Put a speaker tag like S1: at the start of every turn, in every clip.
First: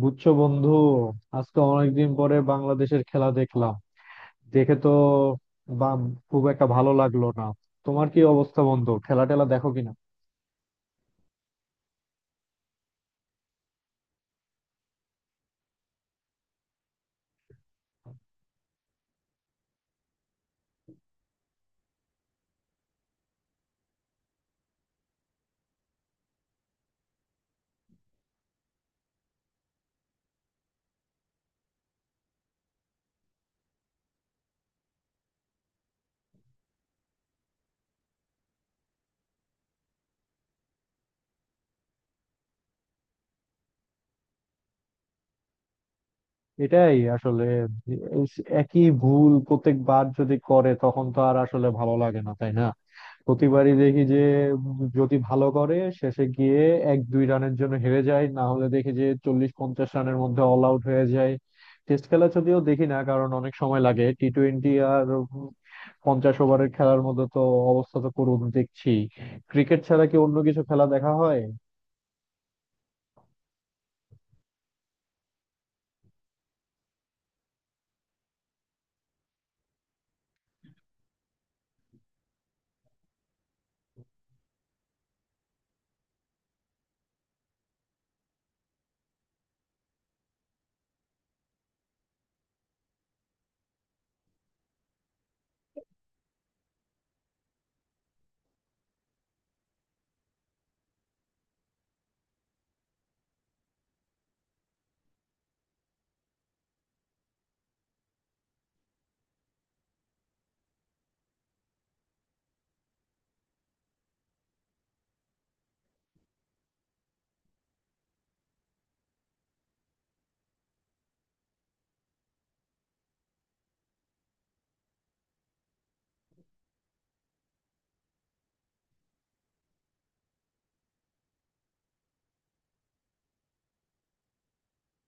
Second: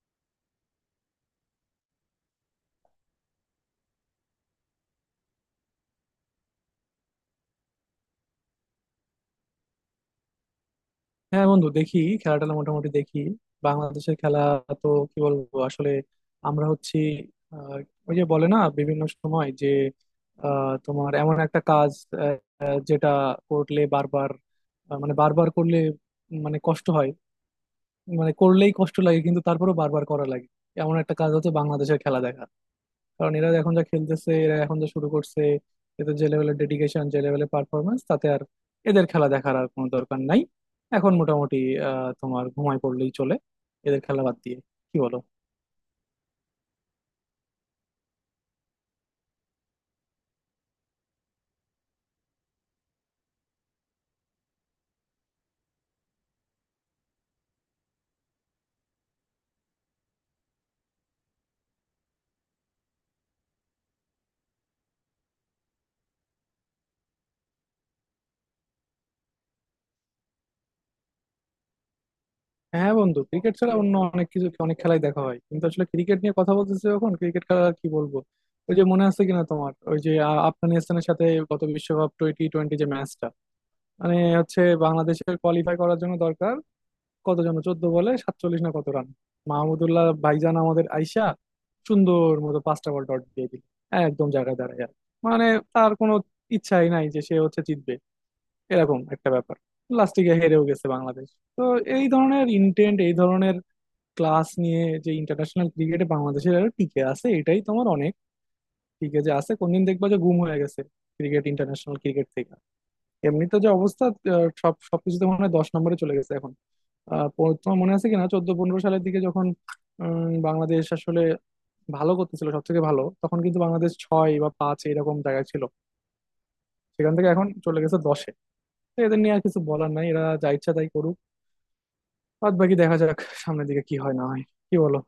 S1: বুঝছো, বন্ধু। আজকে অনেকদিন পরে বাংলাদেশের খেলা দেখলাম, দেখে তো বা- খুব একটা ভালো লাগলো না। তোমার কি অবস্থা, বন্ধু? খেলা টেলা দেখো কিনা?
S2: হ্যাঁ বন্ধু, দেখি খেলা টেলা মোটামুটি দেখি। বাংলাদেশের খেলা, তো কি বলবো আসলে? আমরা হচ্ছি, আহ, ওই যে বলে না বিভিন্ন সময় যে তোমার এমন একটা কাজ, আহ, যেটা করলে বারবার, মানে বারবার করলে, মানে কষ্ট হয়, মানে করলেই কষ্ট লাগে কিন্তু তারপরেও বারবার করা লাগে। এমন একটা কাজ হচ্ছে বাংলাদেশের খেলা দেখা। কারণ এরা এখন যা খেলতেছে, এরা এখন যা শুরু করছে, এদের যে লেভেলের ডেডিকেশন, যে লেভেলের পারফরমেন্স, তাতে আর এদের খেলা দেখার আর কোনো দরকার নাই। এখন মোটামুটি তোমার ঘুমায় পড়লেই চলে এদের খেলা বাদ দিয়ে। কি বলো?
S1: এটাই আসলে, এই একই ভুল প্রত্যেকবার যদি করে তখন তো আর আসলে ভালো লাগে না, তাই না? প্রতিবারই দেখি যে যদি ভালো করে শেষে গিয়ে এক দুই রানের জন্য হেরে যায়, না হলে দেখি যে 40-50 রানের মধ্যে অল আউট হয়ে যায়। টেস্ট খেলা যদিও দেখি না কারণ অনেক সময় লাগে। টি-টোয়েন্টি আর 50 ওভারের খেলার মধ্যে তো অবস্থা তো করুন দেখছি। ক্রিকেট ছাড়া কি অন্য কিছু খেলা দেখা হয়?
S2: হ্যাঁ বন্ধু, ক্রিকেট ছাড়া অন্য অনেক কিছু অনেক খেলাই দেখা হয় কিন্তু আসলে ক্রিকেট নিয়ে কথা বলতেছি যখন, ক্রিকেট খেলা আর কি বলবো। ওই যে মনে আছে কিনা তোমার, ওই যে আফগানিস্তানের সাথে গত বিশ্বকাপ টোয়েন্টি টোয়েন্টি, যে ম্যাচটা, মানে হচ্ছে বাংলাদেশের কোয়ালিফাই করার জন্য দরকার, কত যেন 14 বলে 47, না কত রান। মাহমুদুল্লাহ ভাইজান আমাদের আইসা সুন্দর মতো পাঁচটা বল ডট দিয়ে দিল, একদম জায়গায় দাঁড়ায় আর। মানে তার কোনো ইচ্ছাই নাই যে সে হচ্ছে জিতবে, এরকম একটা ব্যাপার। লাস্টে গিয়ে হেরেও গেছে বাংলাদেশ। তো এই ধরনের ইন্টেন্ট, এই ধরনের ক্লাস নিয়ে যে ইন্টারন্যাশনাল ক্রিকেটে বাংলাদেশের আরো টিকে আছে, এটাই তোমার অনেক। টিকে যে আছে, কোনদিন দেখবা যে গুম হয়ে গেছে ক্রিকেট, ইন্টারন্যাশনাল ক্রিকেট থেকে। এমনিতে যে অবস্থা, সব সবকিছুতে মনে হয় 10 নম্বরে চলে গেছে এখন। তোমার মনে আছে কিনা 14-15 সালের দিকে যখন বাংলাদেশ আসলে ভালো করতেছিল, সব থেকে ভালো তখন কিন্তু বাংলাদেশ ছয় বা পাঁচ এরকম জায়গায় ছিল। সেখান থেকে এখন চলে গেছে দশে। তো এদের নিয়ে আর কিছু বলার নাই, এরা যা ইচ্ছা তাই করুক। বাদ বাকি দেখা যাক সামনের দিকে কি হয় না হয়। কি বলো?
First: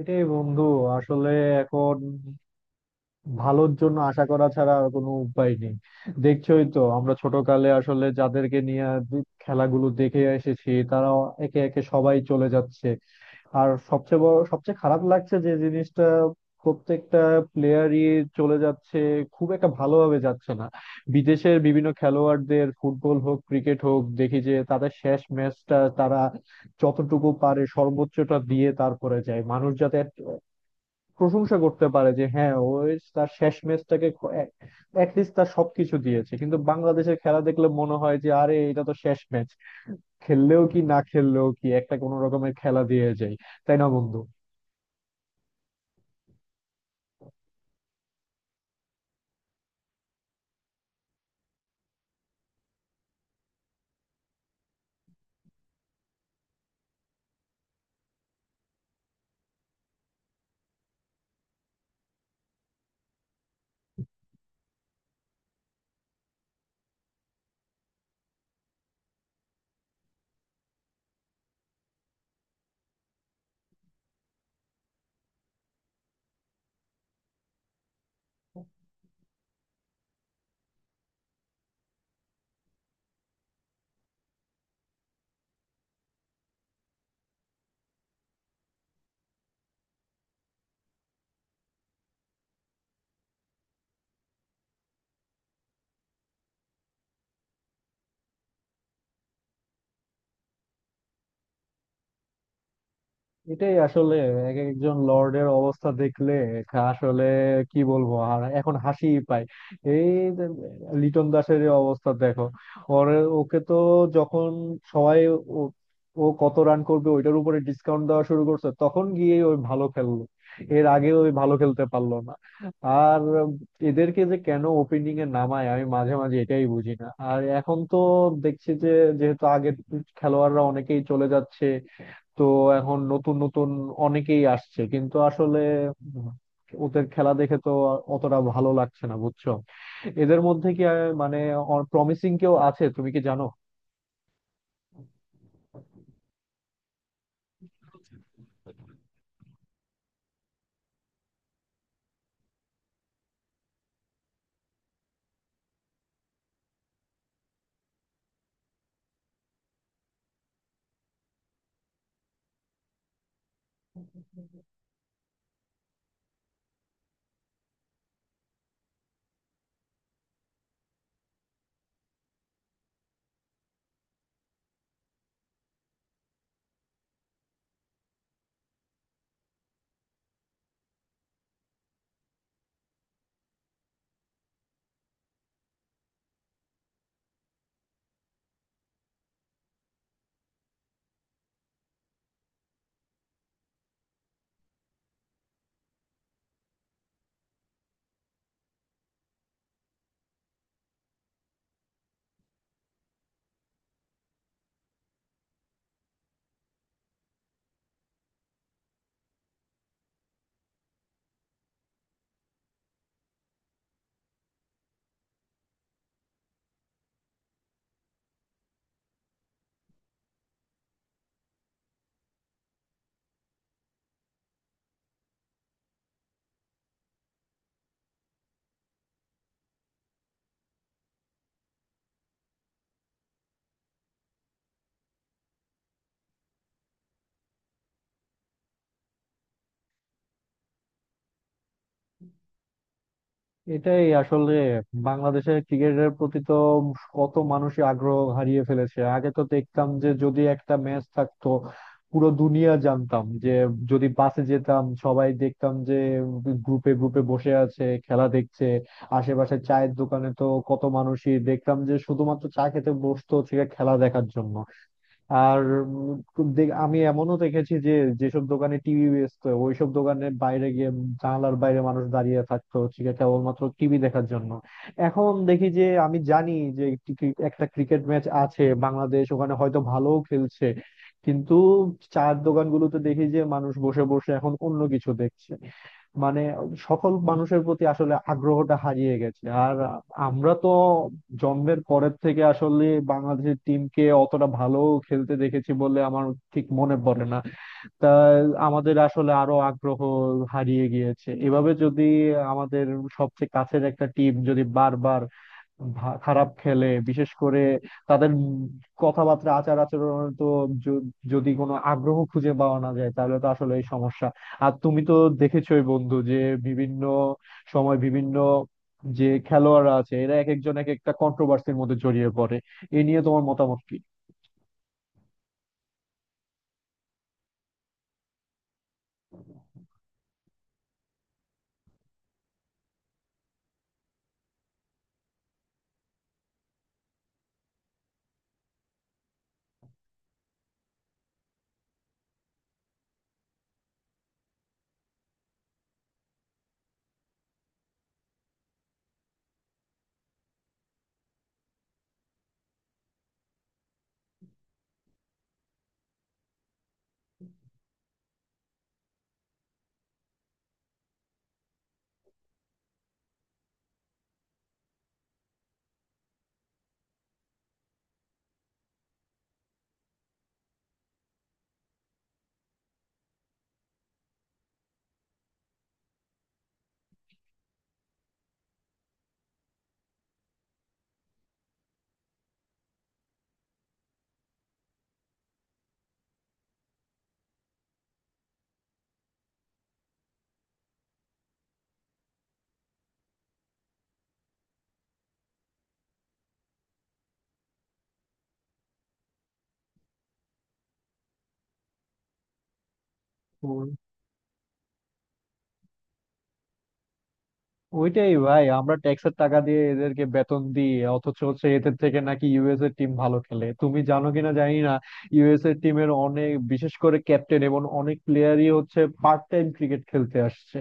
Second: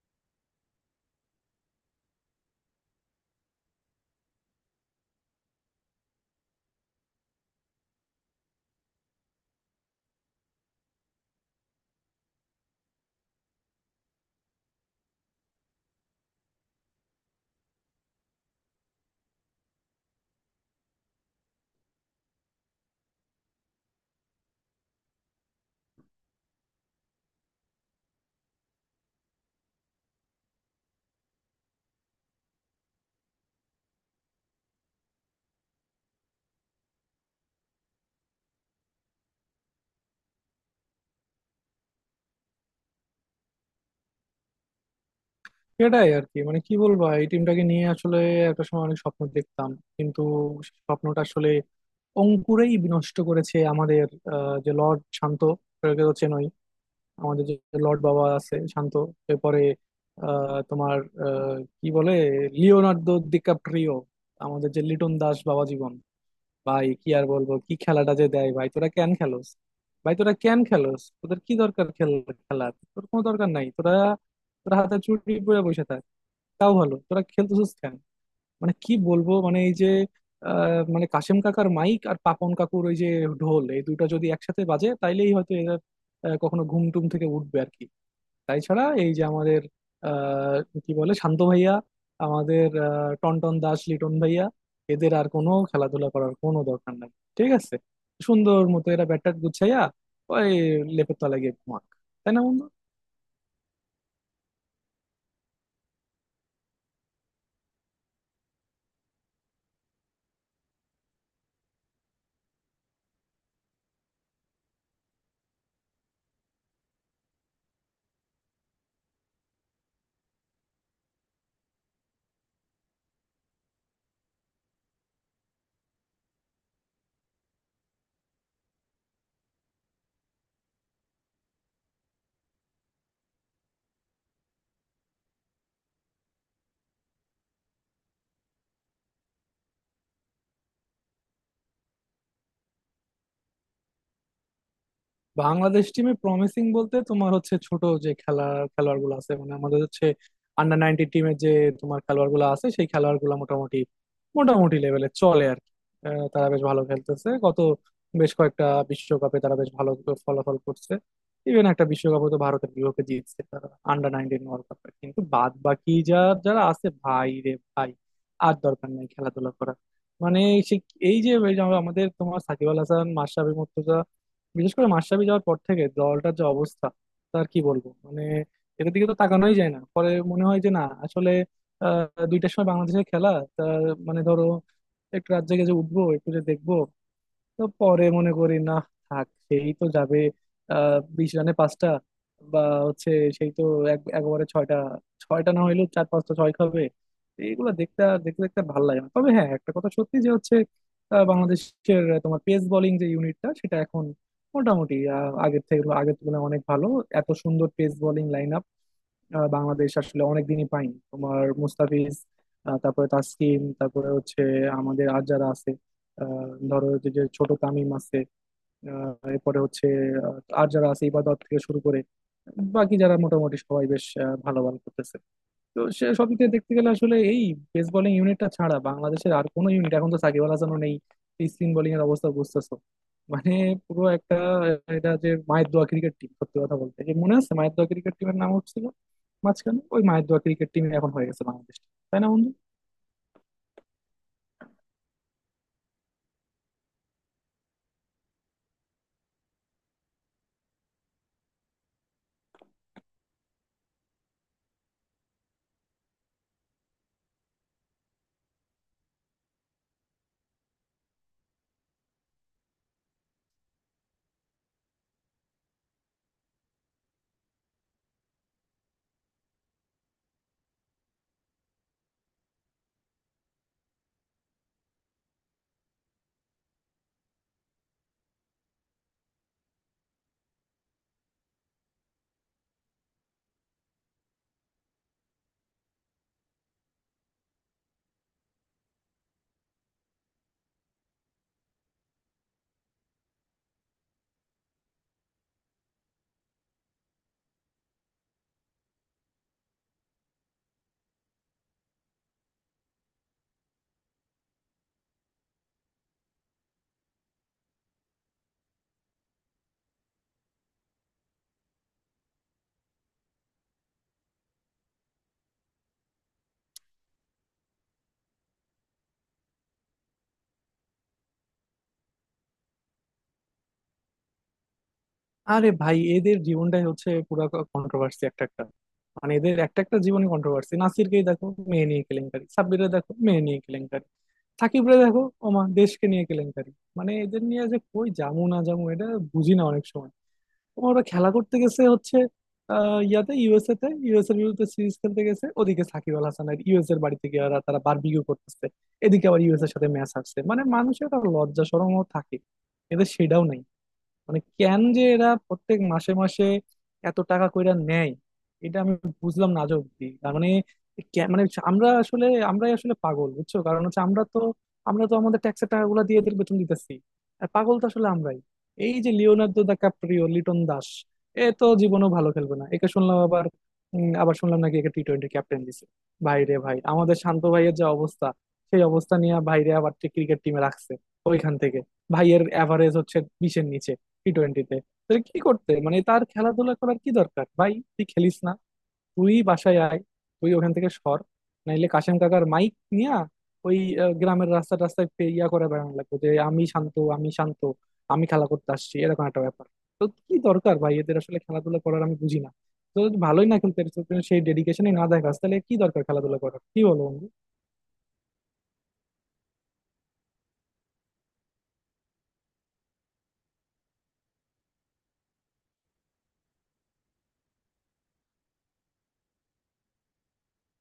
S1: এটাই বন্ধু, আসলে এখন ভালোর জন্য আশা করা ছাড়া আর কোনো উপায় নেই। দেখছোই তো, আমরা ছোটকালে আসলে যাদেরকে নিয়ে খেলাগুলো দেখে এসেছি তারা একে একে সবাই চলে যাচ্ছে। আর সবচেয়ে বড় সবচেয়ে খারাপ লাগছে যে জিনিসটা, প্রত্যেকটা প্লেয়ারই চলে যাচ্ছে, খুব একটা ভালোভাবে যাচ্ছে না। বিদেশের বিভিন্ন খেলোয়াড়দের, ফুটবল হোক ক্রিকেট হোক, দেখি যে তাদের শেষ ম্যাচটা তারা যতটুকু পারে সর্বোচ্চটা দিয়ে তারপরে যায়, মানুষ যাতে প্রশংসা করতে পারে যে হ্যাঁ, ও তার শেষ ম্যাচটাকে অ্যাটলিস্ট তার সবকিছু দিয়েছে। কিন্তু বাংলাদেশের খেলা দেখলে মনে হয় যে আরে এটা তো শেষ ম্যাচ, খেললেও কি না খেললেও কি, একটা কোনো রকমের খেলা দিয়ে যায়। তাই না বন্ধু?
S2: সেটাই আর কি, মানে কি বলবো, এই টিমটাকে নিয়ে আসলে একটা সময় অনেক স্বপ্ন দেখতাম, কিন্তু সে স্বপ্নটা আসলে অঙ্কুরেই বিনষ্ট করেছে আমাদের যে লর্ড শান্ত, একে তো চেনই, আমাদের যে লর্ড বাবা আছে শান্ত। এরপরে আহ, তোমার কি বলে, লিওনার্দো ডিক্যাপ্রিও, আমাদের যে লিটন দাস বাবা জীবন। ভাই, কি আর বলবো, কি খেলাটা যে দেয়। ভাই তোরা কেন খেলোস? ভাই তোরা কেন খেলোস, তোদের কি দরকার খেল, খেলার তোর কোনো দরকার নাই। তোরা, তোরা হাতে চুড়ি পরে বসে থাক, তাও ভালো। তোরা খেলতেছিস কেন? মানে কি বলবো, মানে এই যে মানে কাশেম কাকার মাইক আর পাপন কাকুর ওই যে ঢোল, এই দুটো যদি একসাথে বাজে তাইলেই হয়তো এরা কখনো ঘুম টুম থেকে উঠবে আর কি। তাই ছাড়া এই যে আমাদের আহ কি বলে শান্ত ভাইয়া, আমাদের টনটন দাস লিটন ভাইয়া, এদের আর কোনো খেলাধুলা করার কোনো দরকার নাই। ঠিক আছে? সুন্দর মতো এরা ব্যাট ট্যাট গুছাইয়া ওই লেপের তলায় গিয়ে ঘুমাক। তাই না বন্ধু?
S1: এটাই আসলে, এক একজন লর্ডের অবস্থা দেখলে আসলে কি বলবো আর, এখন হাসিই পায়। এই যে লিটন দাসের এই অবস্থা দেখো, ওর, ওকে তো যখন সবাই ও ও কত রান করবে ওইটার উপরে ডিসকাউন্ট দেওয়া শুরু করছে তখন গিয়ে ওই ভালো খেললো, এর আগে ওই ভালো খেলতে পারলো না। আর এদেরকে যে কেন ওপেনিং এ নামায় আমি মাঝে মাঝে এটাই বুঝি না। আর এখন তো দেখছি যে, যেহেতু আগের খেলোয়াড়রা অনেকেই চলে যাচ্ছে, তো এখন নতুন নতুন অনেকেই আসছে, কিন্তু আসলে উম, ওদের খেলা দেখে তো অতটা ভালো লাগছে না, বুঝছো। এদের মধ্যে কি আহ, মানে প্রমিসিং কেউ আছে, তুমি কি জানো?
S2: বাংলাদেশ টিমে প্রমিসিং বলতে তোমার হচ্ছে ছোট যে খেলা, খেলোয়াড় গুলো আছে, মানে আমাদের হচ্ছে আন্ডার নাইনটিন টিমে যে তোমার খেলোয়াড় গুলো আছে, সেই খেলোয়াড় গুলো মোটামুটি মোটামুটি লেভেলে চলে আর কি। তারা বেশ ভালো খেলতেছে গত বেশ কয়েকটা বিশ্বকাপে, তারা বেশ ভালো ফলাফল করছে। ইভেন একটা বিশ্বকাপে তো ভারতের বিপক্ষে জিতছে তারা আন্ডার নাইনটিন ওয়ার্ল্ড কাপে। কিন্তু বাদ বাকি যা, যারা আছে, ভাই রে ভাই, আর দরকার নেই খেলাধুলা করার। মানে সে, এই যে এই যে আমাদের তোমার সাকিব আল হাসান, মাশরাফি মুর্তজা, বিশেষ করে মাশরাফি যাওয়ার পর থেকে দলটার যে অবস্থা, তার কি বলবো মানে। এটার দিকে তো তাকানোই যায় না, পরে মনে হয় যে না আসলে 2টার সময় বাংলাদেশের খেলা, তা মানে ধরো একটু রাত জেগে যে উঠবো, একটু যে দেখবো, তো পরে মনে করি না, থাক, সেই তো যাবে 20 রানে 5টা, বা হচ্ছে সেই তো এক একবারে ছয়টা, ছয়টা না হইলেও চার পাঁচটা ছয় খাবে। তো এইগুলো দেখতে দেখতে দেখতে ভালো লাগে না। তবে হ্যাঁ একটা কথা সত্যি, যে হচ্ছে বাংলাদেশের তোমার পেস বোলিং যে ইউনিটটা, সেটা এখন মোটামুটি আগের থেকে, আগের তুলনায় অনেক ভালো। এত সুন্দর পেস বোলিং লাইন বাংলাদেশ আসলে অনেকদিনই পাইনি। তোমার মুস্তাফিজ, তারপরে তাসকিন, তারপরে হচ্ছে আমাদের আর যারা আছে, ধরো যে যে ছোট তামিম আছে, এরপরে হচ্ছে আর যারা আছে ইবাদত থেকে শুরু করে বাকি যারা মোটামুটি সবাই বেশ ভালো ভালো করতেছে। তো সে সব দিক থেকে দেখতে গেলে আসলে এই পেস বোলিং ইউনিটটা ছাড়া বাংলাদেশের আর কোনো ইউনিট এখন, তো সাকিব আল হাসানও নেই, স্পিন বোলিং এর অবস্থা বুঝতেছো। মানে পুরো একটা, এটা যে মায়ের দোয়া ক্রিকেট টিম, সত্যি কথা বলতে, যে মনে আছে মায়ের দোয়া ক্রিকেট টিমের নাম হচ্ছিল মাঝখানে, ওই মায়ের দোয়া ক্রিকেট টিম এখন হয়ে গেছে বাংলাদেশ। তাই না বন্ধু?
S1: এটাই আসলে, বাংলাদেশের ক্রিকেটের প্রতি তো কত মানুষই আগ্রহ হারিয়ে ফেলেছে। আগে তো দেখতাম যে যদি একটা ম্যাচ থাকতো, পুরো দুনিয়া জানতাম যে, যদি বাসে যেতাম সবাই দেখতাম যে গ্রুপে গ্রুপে বসে আছে, খেলা দেখছে। আশেপাশে চায়ের দোকানে তো কত মানুষই দেখতাম যে শুধুমাত্র চা খেতে বসতো, হচ্ছে গিয়ে খেলা দেখার জন্য। আর আমি এমনও দেখেছি যে, যেসব দোকানে টিভি বেচতো ওইসব দোকানের বাইরে গিয়ে, জানালার বাইরে মানুষ দাঁড়িয়ে থাকতো, হচ্ছে গিয়ে কেবলমাত্র টিভি দেখার জন্য। এখন দেখি যে, আমি জানি যে একটি একটা ক্রিকেট ম্যাচ আছে, বাংলাদেশ ওখানে হয়তো ভালোও খেলছে, কিন্তু চায়ের দোকানগুলোতে দেখি যে মানুষ বসে বসে এখন অন্য কিছু দেখছে। মানে সকল মানুষের প্রতি আসলে আগ্রহটা হারিয়ে গেছে। আর আমরা তো জন্মের পরের থেকে আসলে বাংলাদেশের টিমকে অতটা ভালো খেলতে দেখেছি বলে আমার ঠিক মনে পড়ে না। তা আমাদের আসলে আরো আগ্রহ হারিয়ে গিয়েছে। এভাবে যদি আমাদের সবচেয়ে কাছের একটা টিম যদি বারবার খারাপ খেলে, বিশেষ করে তাদের কথাবার্তা আচার আচরণে তো য- যদি কোনো আগ্রহ খুঁজে পাওয়া না যায়, তাহলে তো আসলে এই সমস্যা। আর তুমি তো দেখেছোই বন্ধু যে বিভিন্ন সময় বিভিন্ন যে খেলোয়াড়রা আছে, এরা এক একজন এক একটা কন্ট্রোভার্সির মধ্যে জড়িয়ে পড়ে। এ নিয়ে তোমার মতামত কি?
S2: আরে ভাই, এদের জীবনটাই হচ্ছে পুরা কন্ট্রোভার্সি। একটা একটা মানে এদের একটা একটা জীবনে কন্ট্রোভার্সি। নাসিরকেই দেখো, মেয়ে নিয়ে কেলেঙ্কারি, সাব্বিরে দেখো মেয়ে নিয়ে কেলেঙ্কারি, সাকিবরে দেখো ওমা দেশকে নিয়ে কেলেঙ্কারি। মানে এদের নিয়ে যে কই জামু না জামু, এটা বুঝি না অনেক সময়। তোমার ওরা খেলা করতে গেছে হচ্ছে ইয়াতে, ইউএসএ তে, ইউএস এর বিরুদ্ধে সিরিজ খেলতে গেছে, ওদিকে সাকিব আল হাসান আর ইউএস এর বাড়িতে গিয়ে ওরা, তারা বারবিকিউ করতেছে। এদিকে আবার ইউএস এর সাথে ম্যাচ আসছে। মানে মানুষের একটা লজ্জা শরমও থাকে, এদের সেটাও নাই। মানে কেন যে এরা প্রত্যেক মাসে মাসে এত টাকা কইরা নেয়, এটা আমি বুঝলাম না আজ অব্দি। তার মানে মানে আমরা আসলে, আমরাই আসলে পাগল, বুঝছো? কারণ হচ্ছে আমরা তো আমাদের ট্যাক্সের টাকাগুলো দিয়ে এদের বেতন দিতেছি। আর পাগল তো আসলে আমরাই। এই যে Leonardo DiCaprio Liton Das, এ তো জীবনও ভালো খেলবে না, একে শুনলাম আবার, আবার শুনলাম নাকি একে টি টোয়েন্টি ক্যাপ্টেন দিছে। ভাই রে ভাই, আমাদের শান্ত ভাইয়ের যে অবস্থা, সেই অবস্থা নিয়ে ভাইরে আবার ক্রিকেট টিমে রাখছে। ওইখান থেকে ভাইয়ের অ্যাভারেজ হচ্ছে 20-এর নিচে টি টোয়েন্টিতে। তাহলে কি করতে, মানে তার খেলাধুলা করার কি দরকার? ভাই তুই খেলিস না, তুই বাসায় আয়, তুই ওখান থেকে সর। নাইলে কাশেম কাকার মাইক নিয়া ওই গ্রামের রাস্তা রাস্তায় ইয়া করে বেড়ানো লাগবে যে আমি শান্ত, আমি শান্ত, আমি খেলা করতে আসছি, এরকম একটা ব্যাপার। তো কি দরকার ভাই এদের আসলে খেলাধুলা করার, আমি বুঝি না। তো যদি ভালোই না খেলতে পারিস, তো সেই ডেডিকেশনই না দেখাস, তাহলে কি দরকার খেলাধুলা করার, কি বলো বন্ধু?
S1: ওইটাই ভাই, আমরা ট্যাক্সের টাকা দিয়ে এদেরকে বেতন দিই, অথচ হচ্ছে এদের থেকে নাকি ইউএস এর টিম ভালো খেলে, তুমি জানো কিনা জানি না। ইউএস এর টিমের অনেক, বিশেষ করে ক্যাপ্টেন এবং অনেক প্লেয়ারই হচ্ছে পার্ট টাইম ক্রিকেট খেলতে আসছে।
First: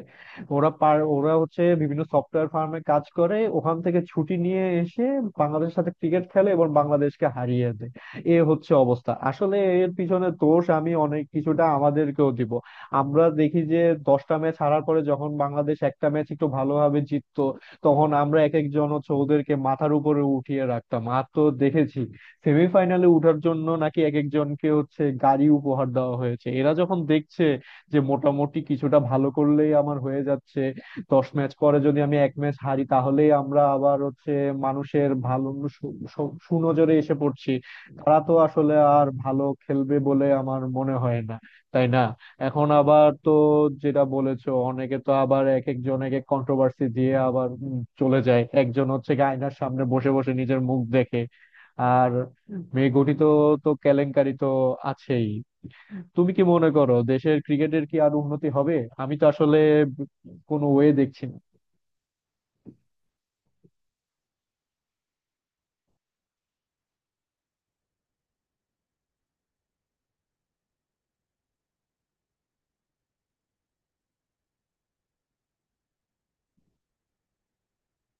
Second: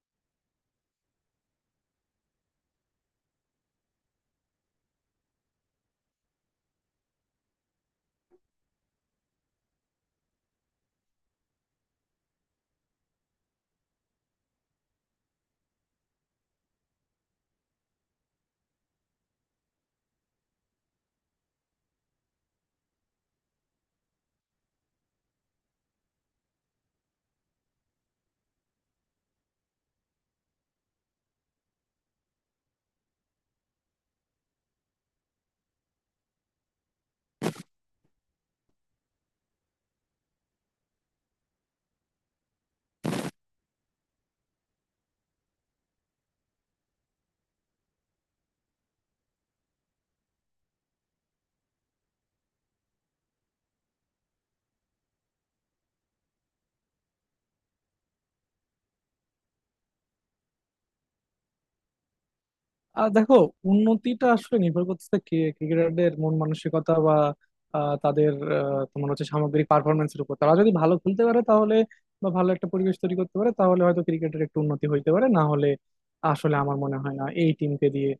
S1: ওরা হচ্ছে বিভিন্ন সফটওয়্যার ফার্মে কাজ করে, ওখান থেকে ছুটি নিয়ে এসে বাংলাদেশের সাথে ক্রিকেট খেলে এবং বাংলাদেশকে হারিয়ে দেয়। এ হচ্ছে অবস্থা আসলে। এর পিছনে দোষ আমি অনেক কিছুটা আমাদেরকেও দিব। আমরা দেখি যে, 10টা ম্যাচ হারার পরে যখন বাংলাদেশ একটা ম্যাচ একটু ভালোভাবে জিততো, তখন আমরা এক একজন হচ্ছে ওদেরকে মাথার উপরে উঠিয়ে রাখতাম। আর তো দেখেছি, সেমিফাইনালে উঠার জন্য নাকি এক একজনকে হচ্ছে গাড়ি উপহার দেওয়া হয়েছে। এরা যখন দেখছে যে মোটামুটি কিছুটা ভালো করলেই আমার হয়ে যাচ্ছে, 10 ম্যাচ পরে যদি আমি এক ম্যাচ হারি তাহলেই আমরা আবার হচ্ছে মানুষের ভালো সু- সু- সুনজরে এসে পড়ছি, তারা তো আসলে আর ভালো খেলবে বলে আমার মনে হয় না। তাই না? এখন আবার তো, যেটা বলেছো, অনেকে তো আবার এক একজন এক এক কন্ট্রোভার্সি দিয়ে আবার চলে যায়। একজন হচ্ছে কি আয়নার সামনে বসে বসে নিজের মুখ দেখে, আর মেয়ে গঠিত তো কেলেঙ্কারি তো আছেই। তুমি কি মনে করো দেশের ক্রিকেটের কি আর উন্নতি হবে? আমি তো আসলে কোনো ওয়ে দেখছি না।
S2: আর দেখো, উন্নতিটা আসলে নির্ভর করতেছে কে ক্রিকেটারদের মন মানসিকতা বা তাদের তোমার হচ্ছে সামগ্রিক পারফরমেন্সের উপর। তারা যদি ভালো খেলতে পারে তাহলে, বা ভালো একটা পরিবেশ তৈরি করতে পারে তাহলে হয়তো ক্রিকেটের একটু উন্নতি হইতে পারে, না হলে আসলে আমার মনে হয় না এই টিমকে দিয়ে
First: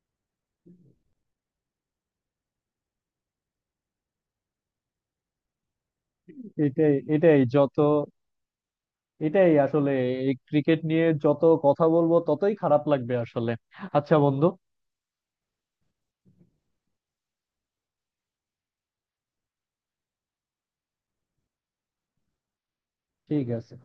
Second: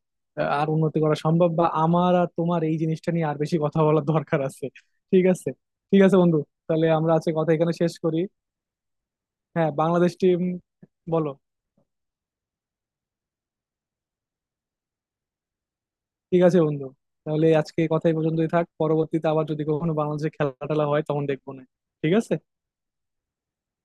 S2: আর উন্নতি করা সম্ভব। বা আমার আর তোমার এই জিনিসটা নিয়ে আর বেশি কথা বলার দরকার আছে। ঠিক আছে? ঠিক আছে বন্ধু। তাহলে
S1: এটাই
S2: আমরা আজকে
S1: এটাই
S2: কথা এখানে
S1: যত
S2: শেষ করি।
S1: এটাই
S2: হ্যাঁ
S1: আসলে,
S2: বাংলাদেশ
S1: এই
S2: টিম।
S1: ক্রিকেট নিয়ে
S2: বলো।
S1: যত কথা বলবো ততই খারাপ লাগবে আসলে। আচ্ছা বন্ধু,
S2: ঠিক আছে বন্ধু, তাহলে আজকে কথা এই পর্যন্তই থাক। পরবর্তীতে আবার যদি কখনো বাংলাদেশে খেলা টেলা হয় তখন দেখবো। না, ঠিক আছে।
S1: ঠিক আছে।